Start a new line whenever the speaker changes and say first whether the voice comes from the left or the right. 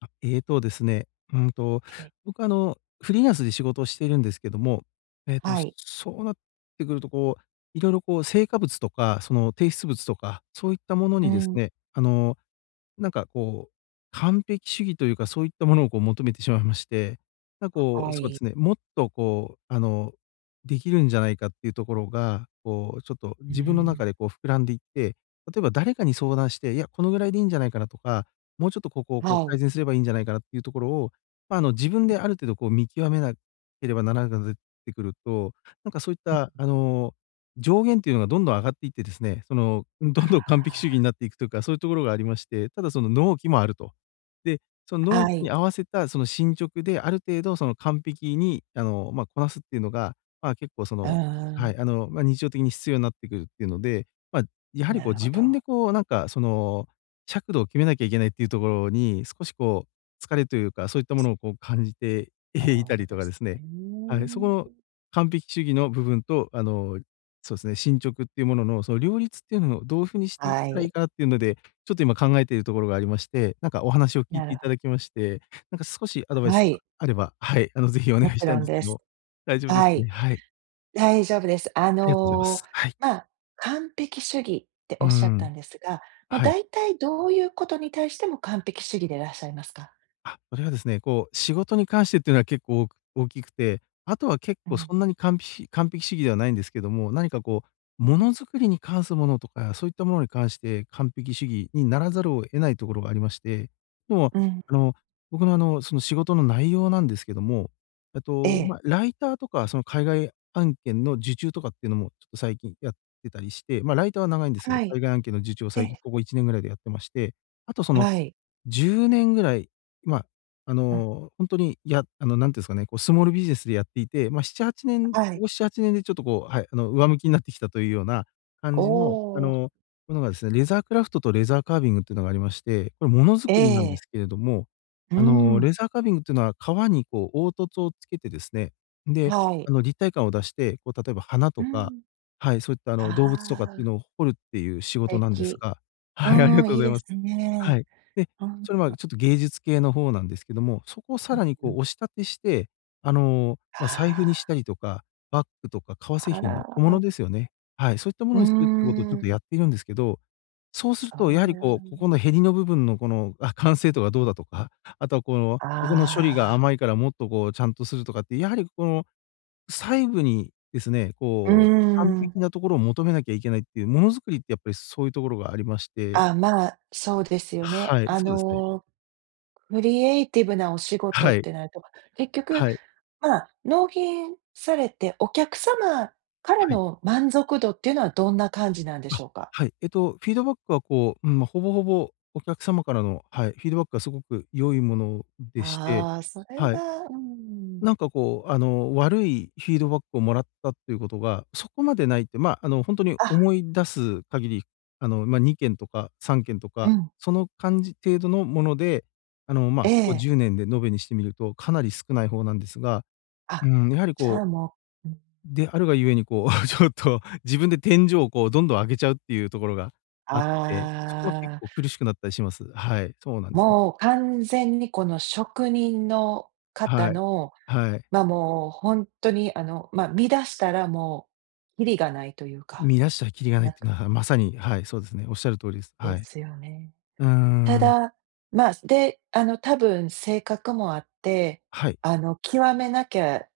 left: あ、ええとですね、うんと、僕、フリーランスで仕事をしているんですけども、
right: はい。
left: そうなってくるとこう、いろいろこう成果物とか、その提出物とか、そういったもの
right: う
left: にです
right: ん。
left: ね、なんかこう、完璧主義というか、そういったものをこう求めてしまいまして、
right: は
left: そうで
right: い。
left: すね、もっとこう、できるんじゃないかっていうところが、こうちょっと
right: う
left: 自分の中
right: ん。
left: でこう膨らんでいって、例えば誰かに相談して、いや、このぐらいでいいんじゃないかなとか、もうちょっとここをこう
right: は
left: 改
right: い。
left: 善すればいいんじゃないかなっていうところを、自分である程度こう見極めなければならなくなってくると、そういっ
right: うん。
left: た、上限っていうのがどんどん上がっていってですね、その、どんど
right: あ
left: ん完璧主義になっていくというか、そういうところがありまして、ただその納期もあると。で、その
right: あ、
left: 納
right: は
left: 期に
right: い。
left: 合わせたその進捗である程度その完璧に、こなすっていうのが、まあ、結構そ
right: う
left: の、は
right: ん
left: い、日常的に必要になってくるっていうので、まあ、や
right: ん。
left: はり
right: な
left: こう
right: るほ
left: 自分
right: ど。
left: で尺度を決めなきゃいけないっていうところに、少しこう、疲れというか、そういったものをこう感じて いた
right: そう
left: りと
right: で
left: かで
right: す
left: すね。はい、
right: ね。
left: そこの完璧主義の部分と、そうですね、進捗っていうものの、その両立っていうのをどういうふうにしていっ
right: は
left: たらい
right: い。
left: いかなっていうので、ちょっと今考えているところがありまして、なんかお話を聞い
right: な
left: て
right: る
left: い
right: ほ
left: ただきまして、なんか少しアド
right: ど。
left: バイス
right: は
left: が
right: い。
left: あれば、はい、ぜひお
right: も
left: 願いし
right: ち
left: た
right: ろ
left: いん
right: ん
left: です
right: で
left: けど
right: す。
left: も、大丈夫です
right: は
left: か
right: い。
left: ね？はい、
right: 大丈夫です。
left: ありがとうございます。はい。
right: まあ、完璧主義って
left: う
right: おっしゃった
left: ん、
right: んですが、もう
left: はい。
right: 大体どういうことに対しても完璧主義でいらっしゃいますか？
left: それはですね、こう、仕事に関してっていうのは結構大きくて、あとは結
right: う
left: 構
right: ん。
left: そんなに完璧主義ではないんですけども、何かこう、
right: う
left: も
right: ん。
left: のづくりに関するものとか、そういったものに関して完璧主義にならざるを得ないところがありまして、でも、
right: うん。
left: あの、僕の、その仕事の内容なんですけども、
right: ええ。
left: ライターとか、その海外案件の受注とかっていうのもちょっと最近やってたりして、ライターは長いんですけど、
right: はい。
left: 海外案件の受注を
right: え
left: 最近
right: え。
left: ここ1年ぐらいでやってまして、あとその
right: はい。
left: 10年ぐらい、まあ、
right: うん。
left: ほんとに、やあの、なんていうんすかね、こう、スモールビジネスでやっていて、7、8年、こ
right: はい。
left: こ7、年でちょっとこう、はい、上向きになってきたというような感
right: お
left: じの、
right: お。
left: ものがですね、レザークラフトとレザーカービングっていうのがありまして、これものづ
right: え
left: くりなんで
right: え。
left: すけれども、
right: うん、
left: レザーカービングっていうのは革にこう、凹凸をつけてですね、で、
right: はい。
left: 立体感を出して、こう、例えば花
right: う
left: とか、
right: ん。
left: はい、そういった
right: あ
left: 動物とかっていう
right: あ、
left: のを彫るっていう仕
right: 素
left: 事なんです
right: 敵。
left: が。はい、あり
right: う
left: が
right: ん、
left: とう
right: い
left: ご
right: い
left: ざい
right: で
left: ま
right: す
left: す。は
right: ね。
left: い。で、
right: うん、
left: それはちょっと芸術系の方なんですけども、そこをさ
right: う
left: らにこ
right: ん。
left: う押し立てして、財布にし
right: あ
left: たりとか、バッグとか革製
right: あ、あ
left: 品の
right: ら、
left: 小物ですよね。はい、そういったも
right: う
left: のにするってことをちょっと
right: ん、
left: やっているんですけど、そうする
right: そ
left: とやはり
right: れは
left: こう、ここ
right: ね。
left: のへりの部分のこの、完成度がどうだとか、あとはこの、ここの処理が
right: ああ、
left: 甘いからもっとこうちゃんとするとかって、やはりこの細部にですね、
right: う
left: こう完
right: ん。
left: 璧なところを求めなきゃいけないっていう、ものづくりってやっぱりそういうところがありまして。
right: あ、まあ、そうですよね。
left: はい、
right: あ
left: そうですね。
right: の、クリエイティブなお仕事
left: は
right: っ
left: い。
right: てなると、結局、
left: はい。
right: まあ、納品されて、お客様から
left: はい。
right: の満足度っていうのはどんな感じなんでし
left: あ、
right: ょうか？
left: はい。フィードバックはこう、うん、ほぼほぼお客様からの、はい、フィードバックはすごく良いものでして、
right: ああ、それ
left: はい。
right: がうん。
left: 悪いフィードバックをもらったっていうことが、そこまでないって、ま、あの、ほんとに
right: あ、
left: 思い出す限り、2件とか3件と
right: う
left: か、
right: ん、
left: その感じ程度のもので、
right: え
left: ここ
right: え。
left: 10年で延べにしてみると、かなり少ない方なんですが、う
right: あ、
left: ーん、やはり
right: じゃあ
left: こう
right: もううん、
left: であるがゆえにこう ちょっと自分で天井をこうどんどん上げちゃうっていうところがあって、そこは結
right: ああ、
left: 構苦しくなったりします。はい、そうなんですよね。
right: もう完全にこの職人の方
left: はい。
right: の、
left: はい。
right: ま、もうほんとにま、乱したらもうきりがないというか、
left: 見出したらきりがない
right: な
left: っ
right: ん
left: てい
right: か
left: うのは、まさに、はい、そうですね。おっしゃる通りです。
right: で
left: はい。
right: すよね。
left: うー
right: た
left: ん、
right: だ、ま、で、あの、多分性格もあって、
left: はい。
right: あの、極めなきゃ、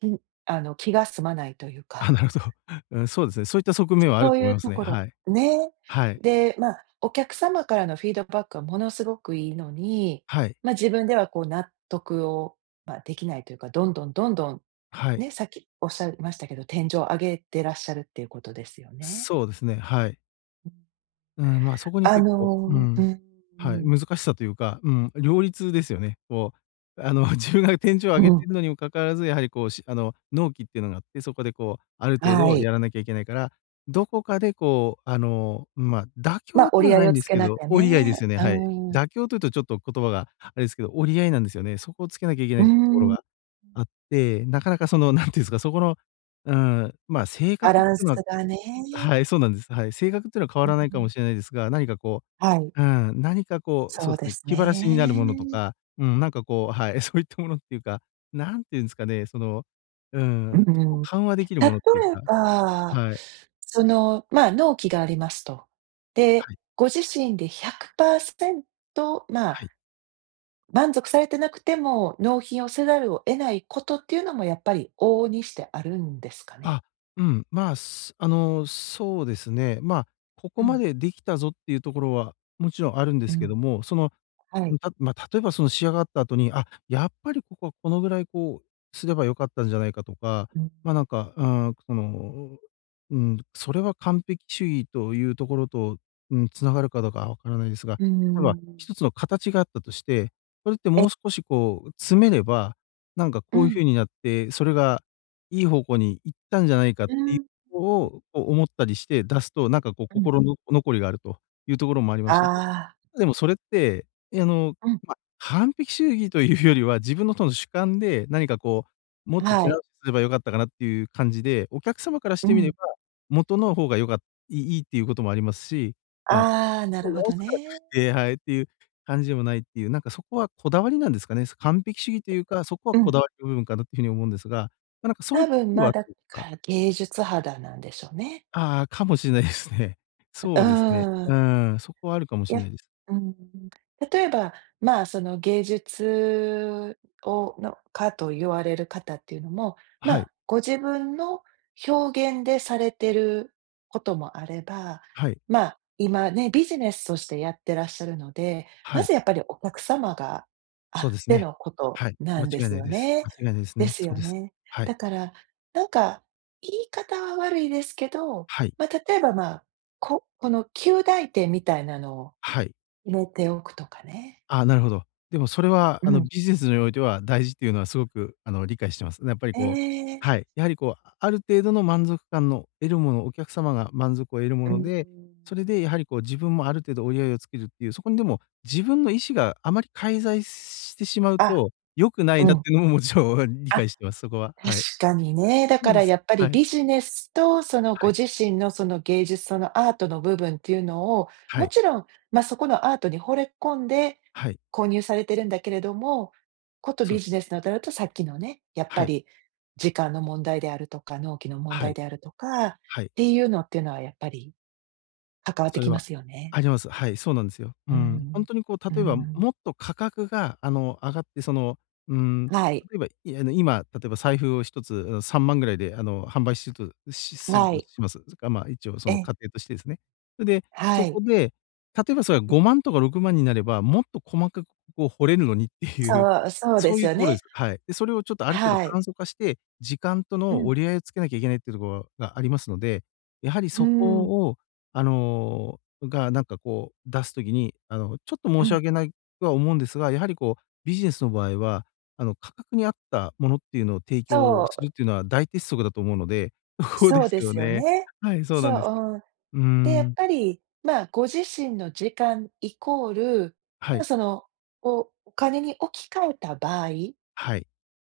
right: きあの、気が済まないという
left: あ、
right: か。
left: なるほど。うん、そうですね。そういった側面はあ
right: そ
left: る
right: う
left: と
right: い
left: 思い
right: う
left: ます
right: と
left: ね。
right: ころ、
left: はい。
right: ね。
left: はい。
right: で、まあ、お客様からのフィードバックはものすごくいいのに、
left: はい。
right: まあ、自分ではこう納得を、まあ、できないというか、どんどんどんどん、
left: はい。
right: ね、さっきおっしゃいましたけど、天井を上げてらっしゃるっていうことですよね。
left: そうですね、はい。
right: うん。
left: うん、そこに
right: あ
left: 結構う
right: のー
left: ん。
right: う
left: はい、
right: ん、
left: 難しさというか、うん、両立ですよね。こう、自分が天井を
right: う
left: 上げ
right: ん、
left: てるのにもかかわらず、やはりこう、しあの、納期っていうのがあって、そこでこう、ある程
right: は
left: 度や
right: い。
left: らなきゃいけないから、どこかでこう、妥
right: まあ、
left: 協で
right: 折り
left: は
right: 合
left: な
right: い
left: い
right: を
left: んで
right: つ
left: す
right: け
left: け
right: なき
left: ど、
right: ゃ
left: 折り合いで
right: ね。
left: すよね、
right: う
left: はい。
right: ん、
left: 妥協というとちょっと言葉があれですけど、折り合いなんですよね。そこをつけなきゃいけな
right: う
left: いところ
right: ん、
left: があって、なかなかその、なんていうんですか、そこの、うん、性
right: バ
left: 格っ
right: ラン
left: て
right: ス
left: いうのは、
right: がね。
left: はい、そうなんです。はい。性格っていうのは変
right: う
left: わらないか
right: ん、
left: もしれないですが、
right: はい、
left: 何かこう、そ
right: そ
left: う
right: う
left: で
right: で
left: すね、
right: す
left: 気晴らしになるものと
right: ね。
left: か、うん、はい、そういったものっていうか、なんていうんですかね、その、う
right: う
left: ん、そこ
right: ん。
left: 緩和できる
right: 例え
left: ものっていうか、
right: ば、
left: はい、
right: その、まあ、納期がありますと。で、
left: はい、
right: ご自身で100%ま
left: は
right: あ、
left: い。
right: 満足されてなくても、納品をせざるを得ないことっていうのもやっぱり往々にしてあるんですかね？
left: あ、うん、まあ、すあの、そうですね。ここ
right: う
left: ま
right: ん、
left: でできたぞっていうところは、もちろんあるんで
right: う
left: すけど
right: ん、
left: も、その、
right: はい、
left: 例えばその仕上がった後に、あ、やっぱりここはこのぐらいこうすればよかったんじゃないかとか、
right: うん。
left: ま、なんか、うん、その、うん、それは完璧主義というところと、うん、つながるかどうかはわからないですが、
right: うー
left: 例えば
right: ん。
left: 一つの形があったとして、それって
right: え、
left: もう少しこう詰めれば、なんか
right: う
left: こういう
right: ん、
left: 風になって、それがいい方向に行ったんじゃないかっ
right: う
left: ていう
right: ん、
left: ことを、こう思ったりして出すと、なんかこう
right: うん。
left: 心の残りがあるというところもありまして、
right: ああ、
left: でもそれって、あの、
right: うん、
left: 完璧主義というよりは、自分のとの主観で、何かこう、もっと
right: は
left: 手
right: い、
left: 直しすれば良かったかなっていう感じで、お客様からし
right: う
left: てみれ
right: ん。
left: ば、元の方がよかいいいっていうこともありますし、ま、
right: ああ、な
left: そこ
right: る
left: を
right: ほ
left: 直
right: ど
left: すから
right: ね。
left: といってはい、っていう感じでもないっていう、なんかそこはこだわりなんですかね。完璧主義というか、そこは
right: う
left: こ
right: ん、
left: だわりの部分かなっていう風に思うんですが、そう
right: 多
left: いったと
right: 分、
left: ころ
right: ま
left: は
right: あ、
left: あっ
right: だ
left: た
right: か
left: りとか、
right: ら芸術肌なんでしょうね。
left: ああ、かもしれないですね。
right: うう
left: そうですね。
right: ー
left: う
right: ん。
left: ーん、そこはあるかもし
right: や、
left: れないです。
right: うん、例えば、まあ、その芸術をの家と言われる方っていうのも、ま
left: はい、
right: あ、ご自分の表現でされてることもあれば、
left: はい、
right: まあ、今ね、ビジネスとしてやってらっしゃるので、
left: は
right: ま
left: い、
right: ずやっぱりお客様があっ
left: そうです
right: て
left: ね。
right: のこと
left: はい、
right: な
left: 間
right: んで
left: 違い
right: す
left: ない
right: よ
left: です。
right: ね。
left: 間違いないです
right: で
left: ね。
right: す
left: そう
right: よ
left: です。
right: ね。
left: はい、
right: だから、なんか、言い方は悪いですけど、
left: はい、
right: まあ、例えば、まあ、ここの及第点みたいなのを
left: はい。
right: 入れておくとかね。
left: あ、なるほど。でもそれは、
right: うん。
left: ビジネスにおいては大事っていうのはすごく、理解してます。やっぱり
right: え
left: こう
right: え、
left: はい、やはりこう、ある程度の満足感の得るもの、お客様が満足を得るも
right: うー
left: の
right: ん。
left: で、それでやはりこう自分もある程度折り合いをつけるっていう、そこにでも自分の意思があまり介在してしまう
right: あ、
left: と、良くない
right: う
left: なっ
right: ん。
left: ていうのももちろん 理
right: あ、
left: 解してます、そこは。
right: 確
left: はい。
right: かにね。だ
left: そ
right: か
left: うで
right: ら
left: す。
right: やっぱり
left: はい。
right: ビジネスとその
left: は
right: ご
left: い。
right: 自身のその芸術、そのアートの部分っていうのを、
left: は
right: も
left: い。
right: ちろん、ま、そこのアートに惚れ込んで
left: はい。
right: 購入されてるんだけれども、こと
left: そ
right: ビ
left: うで
right: ジネ
left: す。
right: スのとなるとさっきのね、やっぱ
left: はい。
right: り時間の問題であるとか、納期の問
left: は
right: 題
left: い。
right: であるとかっ
left: はい。
right: ていうのっていうのはやっぱり関わって
left: それ
right: きま
left: は
right: すよね。
left: あります。はい、そうなんですよ。う
right: う
left: ん。ほ
right: ん
left: んとにこう
right: うん
left: 例
right: う
left: えば、
right: ん。
left: も
right: うーん。
left: っと価格が上がってその、うーん、
right: はい。
left: 例えば、いあの、今、例えば財布を1つ、3万ぐらいで販売しとしする
right: は
left: と
right: い。
left: します。それか、まあ、一応そ
right: え
left: の
right: え、
left: 仮定としてですね。それで、
right: は
left: そ
right: い。
left: こで、例えばそれが
right: うん。
left: 5万とか6万になれば、もっと細かくこう掘れるのにって
right: そ
left: いう、
right: うそうで
left: そう
right: す
left: いう
right: よ
left: ところで
right: ね。
left: す。はい。で、それをちょっとある程度
right: はい。
left: 簡素化して、時間と
right: う
left: の
right: ん。
left: 折り合いをつけなきゃいけないっていうところがありますので、やはり
right: う
left: そ
right: ん。
left: こをなんかこう出すときに、ちょっと
right: う
left: 申し
right: ん。
left: 訳ないとは思うんですが、やはりこう、ビジネスの場合は、価格に合ったものっていうのを提供
right: そ
left: する
right: う、
left: っていうのは大鉄則だと思うので、そこで
right: そう
left: す
right: で
left: よ
right: すよ
left: ね。
right: ね。
left: はい、そう
right: そ
left: なんです。
right: う、うん。
left: うー
right: で、やっ
left: ん。
right: ぱり、まあ、ご自身の時間イコール、
left: は
right: まあ、
left: い。
right: その、お金に置き換えた場合っ
left: はい。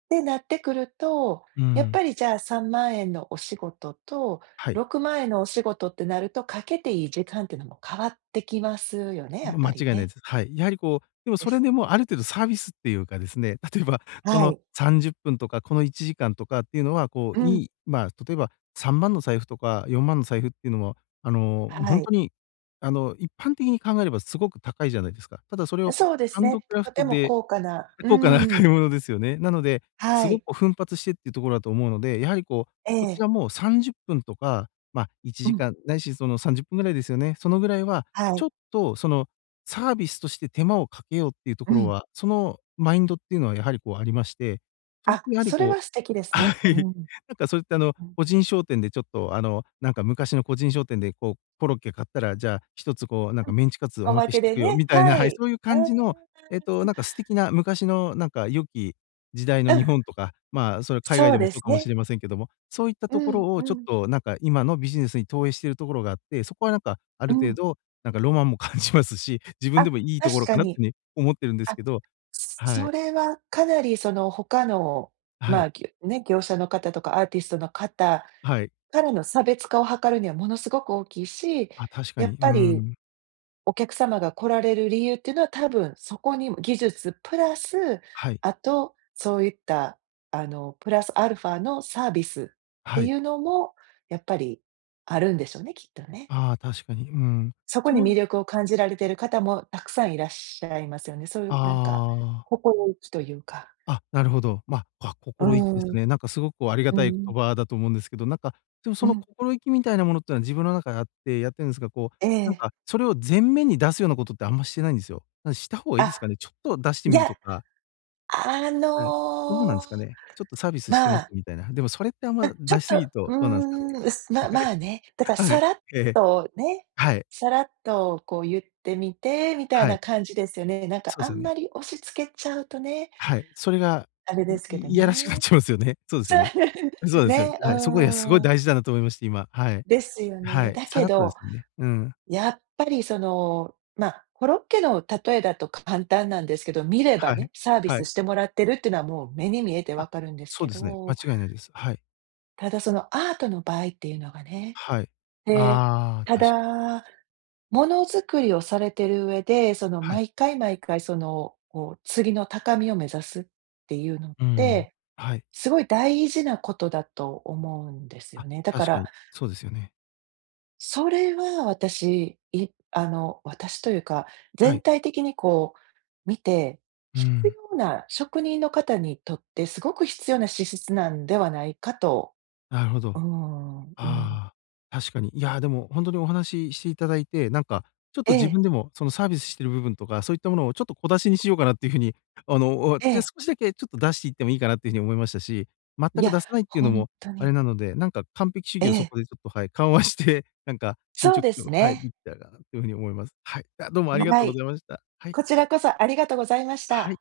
right: てなってくると、
left: うー
right: やっ
left: ん。
right: ぱりじゃあ3万円のお仕事と
left: はい。
right: 6万円のお仕事ってなると、かけていい時間っていうのも変わってきますよね、やっ
left: ま、
right: ぱ
left: 間
right: り
left: 違いない
right: ね。
left: です。はい。やはりこう、でも
right: で
left: それ
right: す。
left: でもある程度サービスっていうかですね、例えばこ
right: は
left: の
right: い。
left: 30分とか、この1時間とかっていうのは、こ
right: う
left: う、
right: ん。
left: いい、まあ、例えば3万の財布とか4万の財布っていうのも、ほ
right: は
left: んと
right: い。
left: に、一般的に考えればすごく高いじゃないですか。ただそれを
right: そうです
left: ハンド
right: ね。
left: クラフ
right: とて
left: ト
right: も
left: で
right: 高価なう
left: 高価な買
right: ん。
left: い物ですよね。なので、
right: は
left: すご
right: い。
left: く奮発してっていうところだと思うので、やはりこう、
right: え
left: こち
right: え。
left: らも30分とか、まあ、1
right: うん。
left: 時間、ないしその30分ぐらいですよね。そのぐらいは、
right: はい。
left: ちょっとそのサービスとして手間をかけようっていうと
right: う
left: ころ
right: ん。
left: は、そのマインドっていうのはやはりこうありまして、それ
right: あ、
left: ってやはり
right: それ
left: こ
right: は
left: う
right: 素敵で す
left: は
right: ね。
left: い。
right: うん、
left: それって
right: うん。
left: 個人商店でちょっとあの、なんか昔の個人商店でこう、コロッケ買ったら、じゃあ一つこうなん
right: う
left: か
right: ん。
left: メンチカツお
right: お
left: ま
right: ま
left: けし
right: け
left: と
right: で
left: くよ
right: ね、
left: みたいな、
right: は
left: は
right: い。うー
left: い、
right: ん。
left: そういう感じの、素敵な昔のなんか良き時代の
right: う
left: 日
right: ん、
left: 本とか、まあ、それ海外
right: そう
left: でも
right: で
left: そう
right: す
left: かもし
right: ね。
left: れませんけども、そういった
right: う
left: とこ
right: ん、
left: ろ
right: う
left: をちょっ
right: ん、
left: となんか今のビジネスに投影しているところがあって、そこはなんかあ
right: う
left: る程
right: ん。
left: 度、なんかロマンも 感じますし、自分
right: あ、
left: でもいいとこ
right: 確
left: ろ
right: か
left: かなっ
right: に。
left: てね、思ってるんです
right: あ、
left: けど、は
right: そ
left: い、
right: れはかなりその他の、
left: は
right: ま
left: い、
right: あ、ぎょね、業者の方とかアーティストの方
left: はい。
right: からの差別化を図るにはものすごく大きいし、
left: あ、確か
right: やっ
left: に。うー
right: ぱり
left: ん。
right: お客様が来られる理由っていうのは、多分そこにも技術プラス、
left: はい。
right: あと、そういった、あの、プラスアルファのサービスって
left: はい。
right: いうのも、やっぱりあるんでしょうね、きっとね。
left: ああ、確かに。うん。
right: そこ
left: そ
right: に魅
left: の、
right: 力を感じられている方もたくさんいらっしゃいますよね。そういうなんか、
left: ああ、
right: 心意気というか。
left: あ、なるほど。あ、
right: う
left: 心意気です
right: ーん、
left: ね。なんかすごくありが
right: う
left: たい
right: ん、
left: 言葉だと思うんですけど、なんか、でもそ
right: う
left: の
right: ん、
left: 心意気みたいなものってのは自分の中であってやってるんですが、こう、
right: え
left: なん
right: え。
left: かそれを前面に出すようなことってあんましてないんですよ。なんした方がいいで
right: あ、
left: すかね？ちょっと出して
right: い
left: みる
right: や、
left: とか、
right: あ
left: はい。どうなんで
right: の、
left: すかね？ちょっとサービスして
right: ま
left: ます
right: あ
left: みたいな。でもそれってあんま
right: ちょ
left: 出
right: っ
left: しす
right: と、
left: ぎる
right: う
left: とどうなんすかね？
right: ーん、うすままあね、だから
left: はい。は
right: さ
left: い。
right: らっ
left: ええ。
right: とね、
left: はい。
right: さらっとこう言ってみてみたい
left: は
right: な
left: い。
right: 感じですよね。なんか
left: そうで
right: あ
left: すよ
right: んま
left: ね。
right: り押し付けちゃうとね、
left: はい、それが、
right: あれ
left: い
right: ですけ
left: い
right: ど
left: いやらしくなっ
right: ね。
left: ちゃいますよね。そうですよね。
right: そ
left: そう
right: う、
left: ですよね。
right: ね、
left: はい、そこがすご
right: う
left: い
right: ーん、
left: 大事だなと思いまして、今、はい。
right: ですよ
left: は
right: ね。
left: い、
right: だ
left: さ
right: け
left: らっとで
right: ど、
left: すよね。うん。
right: やっぱりその、まあ、コロッケの例えだと簡単なんですけど、見れば
left: はい。
right: ね、サービ
left: は
right: ス
left: い。
right: してもらってるっていうのはもう目に見えて
left: あ、
right: わかるんです
left: そう
right: け
left: ですね、間
right: ど、
left: 違いないです。はい。
right: ただそのアートの場合っていうのがね
left: はい。
right: で、
left: ああ、
right: た
left: 確かに。
right: だ、ものづくりをされてる上で、その
left: はい。
right: 毎回毎回その、こう次の高みを目指すっていうのっ
left: うん。
right: て、
left: はい。
right: すごい大事なことだと思うんです
left: あ、
right: よね。だか
left: 確か
right: ら、
left: に、そうですよね。
right: それは私、いあの、私というか、
left: は
right: 全
left: い。
right: 体的にこう見て、
left: う
right: 必
left: ん、
right: 要な職人の方にとってすごく必要な資質なんではないかと。
left: なるほ
right: う
left: ど。
right: ん、うん。
left: ああ、確かに。いや、でも本当にお話ししていただいて、なんかちょっ
right: え
left: と自
right: え、
left: 分でもそのサービスしてる部分とか、そういったものをちょっと小出しにしようかなっていう風に、あの、お
right: え
left: じゃ、
right: え。
left: 少しだけちょっと出していってもいいかなっていう風に思いましたし、全
right: い
left: く
right: や、
left: 出さないっていうの
right: 本
left: も
right: 当
left: あれ
right: に。
left: なので、なんか完璧主
right: え
left: 義をそ
right: え、
left: こでちょっと、はい、緩和して、なんか進
right: そう
left: 捗
right: で
left: を、
right: す
left: はい、で
right: ね。
left: きたらなっていう風に思います。はい。あ、どうもありがと
right: は
left: うご
right: い。
left: ざいました。はい。
right: こちらこそありがとうございまし
left: は
right: た。
left: い。